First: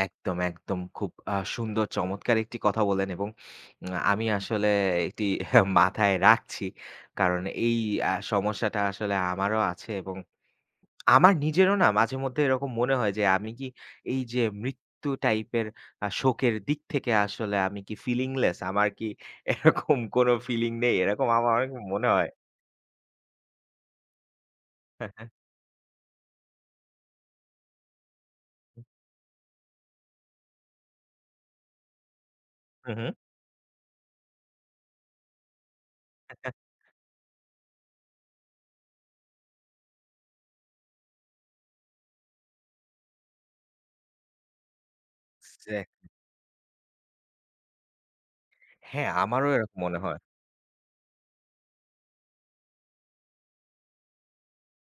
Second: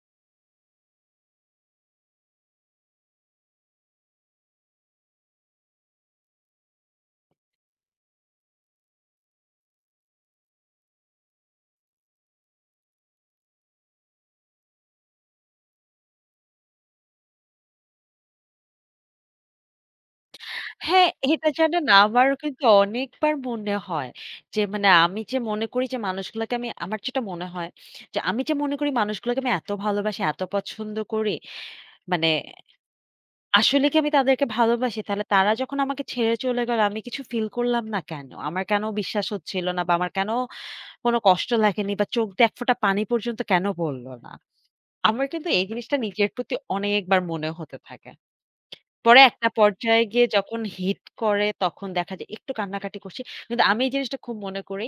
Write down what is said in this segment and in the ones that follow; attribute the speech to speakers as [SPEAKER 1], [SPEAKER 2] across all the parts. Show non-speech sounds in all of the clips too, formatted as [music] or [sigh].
[SPEAKER 1] একদম, একদম। খুব আ সুন্দর চমৎকার একটি কথা বললেন এবং [tsk] আমি আসলে এটি [chuckles] মাথায় রাখছি। কারণ এই আ সমস্যাটা আসলে আমারও আছে এবং [tsk] আমার নিজেরও না মাঝেমধ্যে এরকম মনে হয় যে, আমি কি এইযে মৃত্যু টাইপের আ শোকের দিক থেকে আসলে আমি কি feelingless? আমার কি এরকম কোন feeling নেই?
[SPEAKER 2] হ্যাঁ,
[SPEAKER 1] এরকম
[SPEAKER 2] এটা
[SPEAKER 1] আমার
[SPEAKER 2] জানেন
[SPEAKER 1] মনে
[SPEAKER 2] আমার
[SPEAKER 1] হয়।
[SPEAKER 2] কিন্তু অনেকবার মনে হয় যে, মানে
[SPEAKER 1] হ্যাঁ,
[SPEAKER 2] আমি
[SPEAKER 1] হ্যাঁ।
[SPEAKER 2] যে, মনে করি যে, মানুষগুলোকে আমি আমার যেটা মনে হয় যে, আমি যে, মনে করি "মানুষগুলোকে আমি এত ভালোবাসি, এত পছন্দ করি মানে
[SPEAKER 1] হুম, হুম।
[SPEAKER 2] আসলে কি আমি তাদেরকে ভালোবাসি? তাহলে তারা যখন আমাকে ছেড়ে
[SPEAKER 1] হ্যাঁ, হ্যাঁ।
[SPEAKER 2] চলে গেল আমি কিছু feel করলাম না কেন? আমার কেন বিশ্বাস হচ্ছিল না বা আমার কেন কোন কষ্ট লাগেনি বা চোখ দিয়ে এক ফোঁটা পানি পর্যন্ত কেন পড়লো না?" আমার কিন্তু এই জিনিসটা
[SPEAKER 1] এক্সাক্টলি।
[SPEAKER 2] নিজের প্রতি অনেকবার মনে হতে থাকে। [tsk]
[SPEAKER 1] হ্যাঁ,
[SPEAKER 2] পরে একটা
[SPEAKER 1] আমারও এরকম মনে
[SPEAKER 2] পর্যায়ে
[SPEAKER 1] হয়।
[SPEAKER 2] গিয়ে যখন hit করে তখন দেখা যায় একটু কান্নাকাটি করছি। কিন্তু আমি এই জিনিসটা খুব মনে করি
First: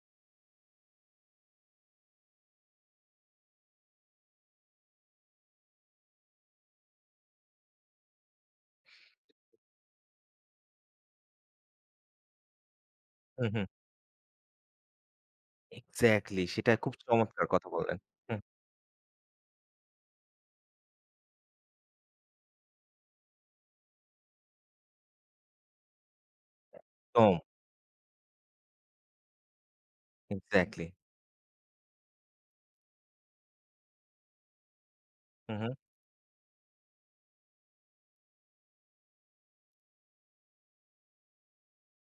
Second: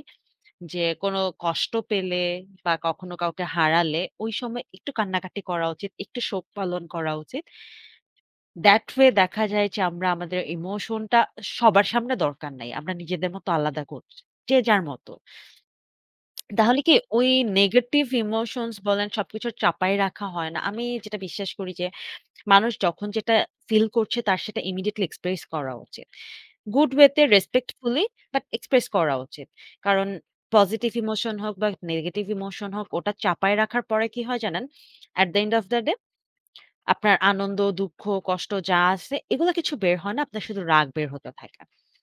[SPEAKER 2] যে, কোন কষ্ট পেলে বা কখনো কাউকে হারালে ওই সময় একটু কান্নাকাটি করা উচিত, একটু শোক পালন করা উচিত। That way দেখা যায় যে, আমরা আমাদের emotion টা সবার সামনে দরকার নাই। আমরা নিজেদের মত
[SPEAKER 1] হুম, হুম।
[SPEAKER 2] আলাদা করছি। যে, যার মত।
[SPEAKER 1] এক্সাক্টলি সেটা
[SPEAKER 2] তাহলে
[SPEAKER 1] খুব
[SPEAKER 2] কি ওই
[SPEAKER 1] চমৎকার কথা বললেন।
[SPEAKER 2] negetive
[SPEAKER 1] হুম।
[SPEAKER 2] emotions বলেন সবকিছু চাপায় রাখা হয় না। আমি যেটা বিশ্বাস করি যে, মানুষ যখন যেটা feel করছে তার সেটা imidiateltly express করা উচিত। Good way তে
[SPEAKER 1] দম।
[SPEAKER 2] respectfully বাট express করা উচিত। কারণ
[SPEAKER 1] এক্সাক্টলি।
[SPEAKER 2] positive emotion হোক বা negetive emotion হোক ওটা চাপায় রাখার পরে কি হয় জানেন? At the end
[SPEAKER 1] hmm,
[SPEAKER 2] of
[SPEAKER 1] hmm.
[SPEAKER 2] the day আপনার আনন্দ, দুঃখ, কষ্ট যা আছে এগুলো কিছু বের হয় না। আপনার শুধু রাগ বের হতে থাকে।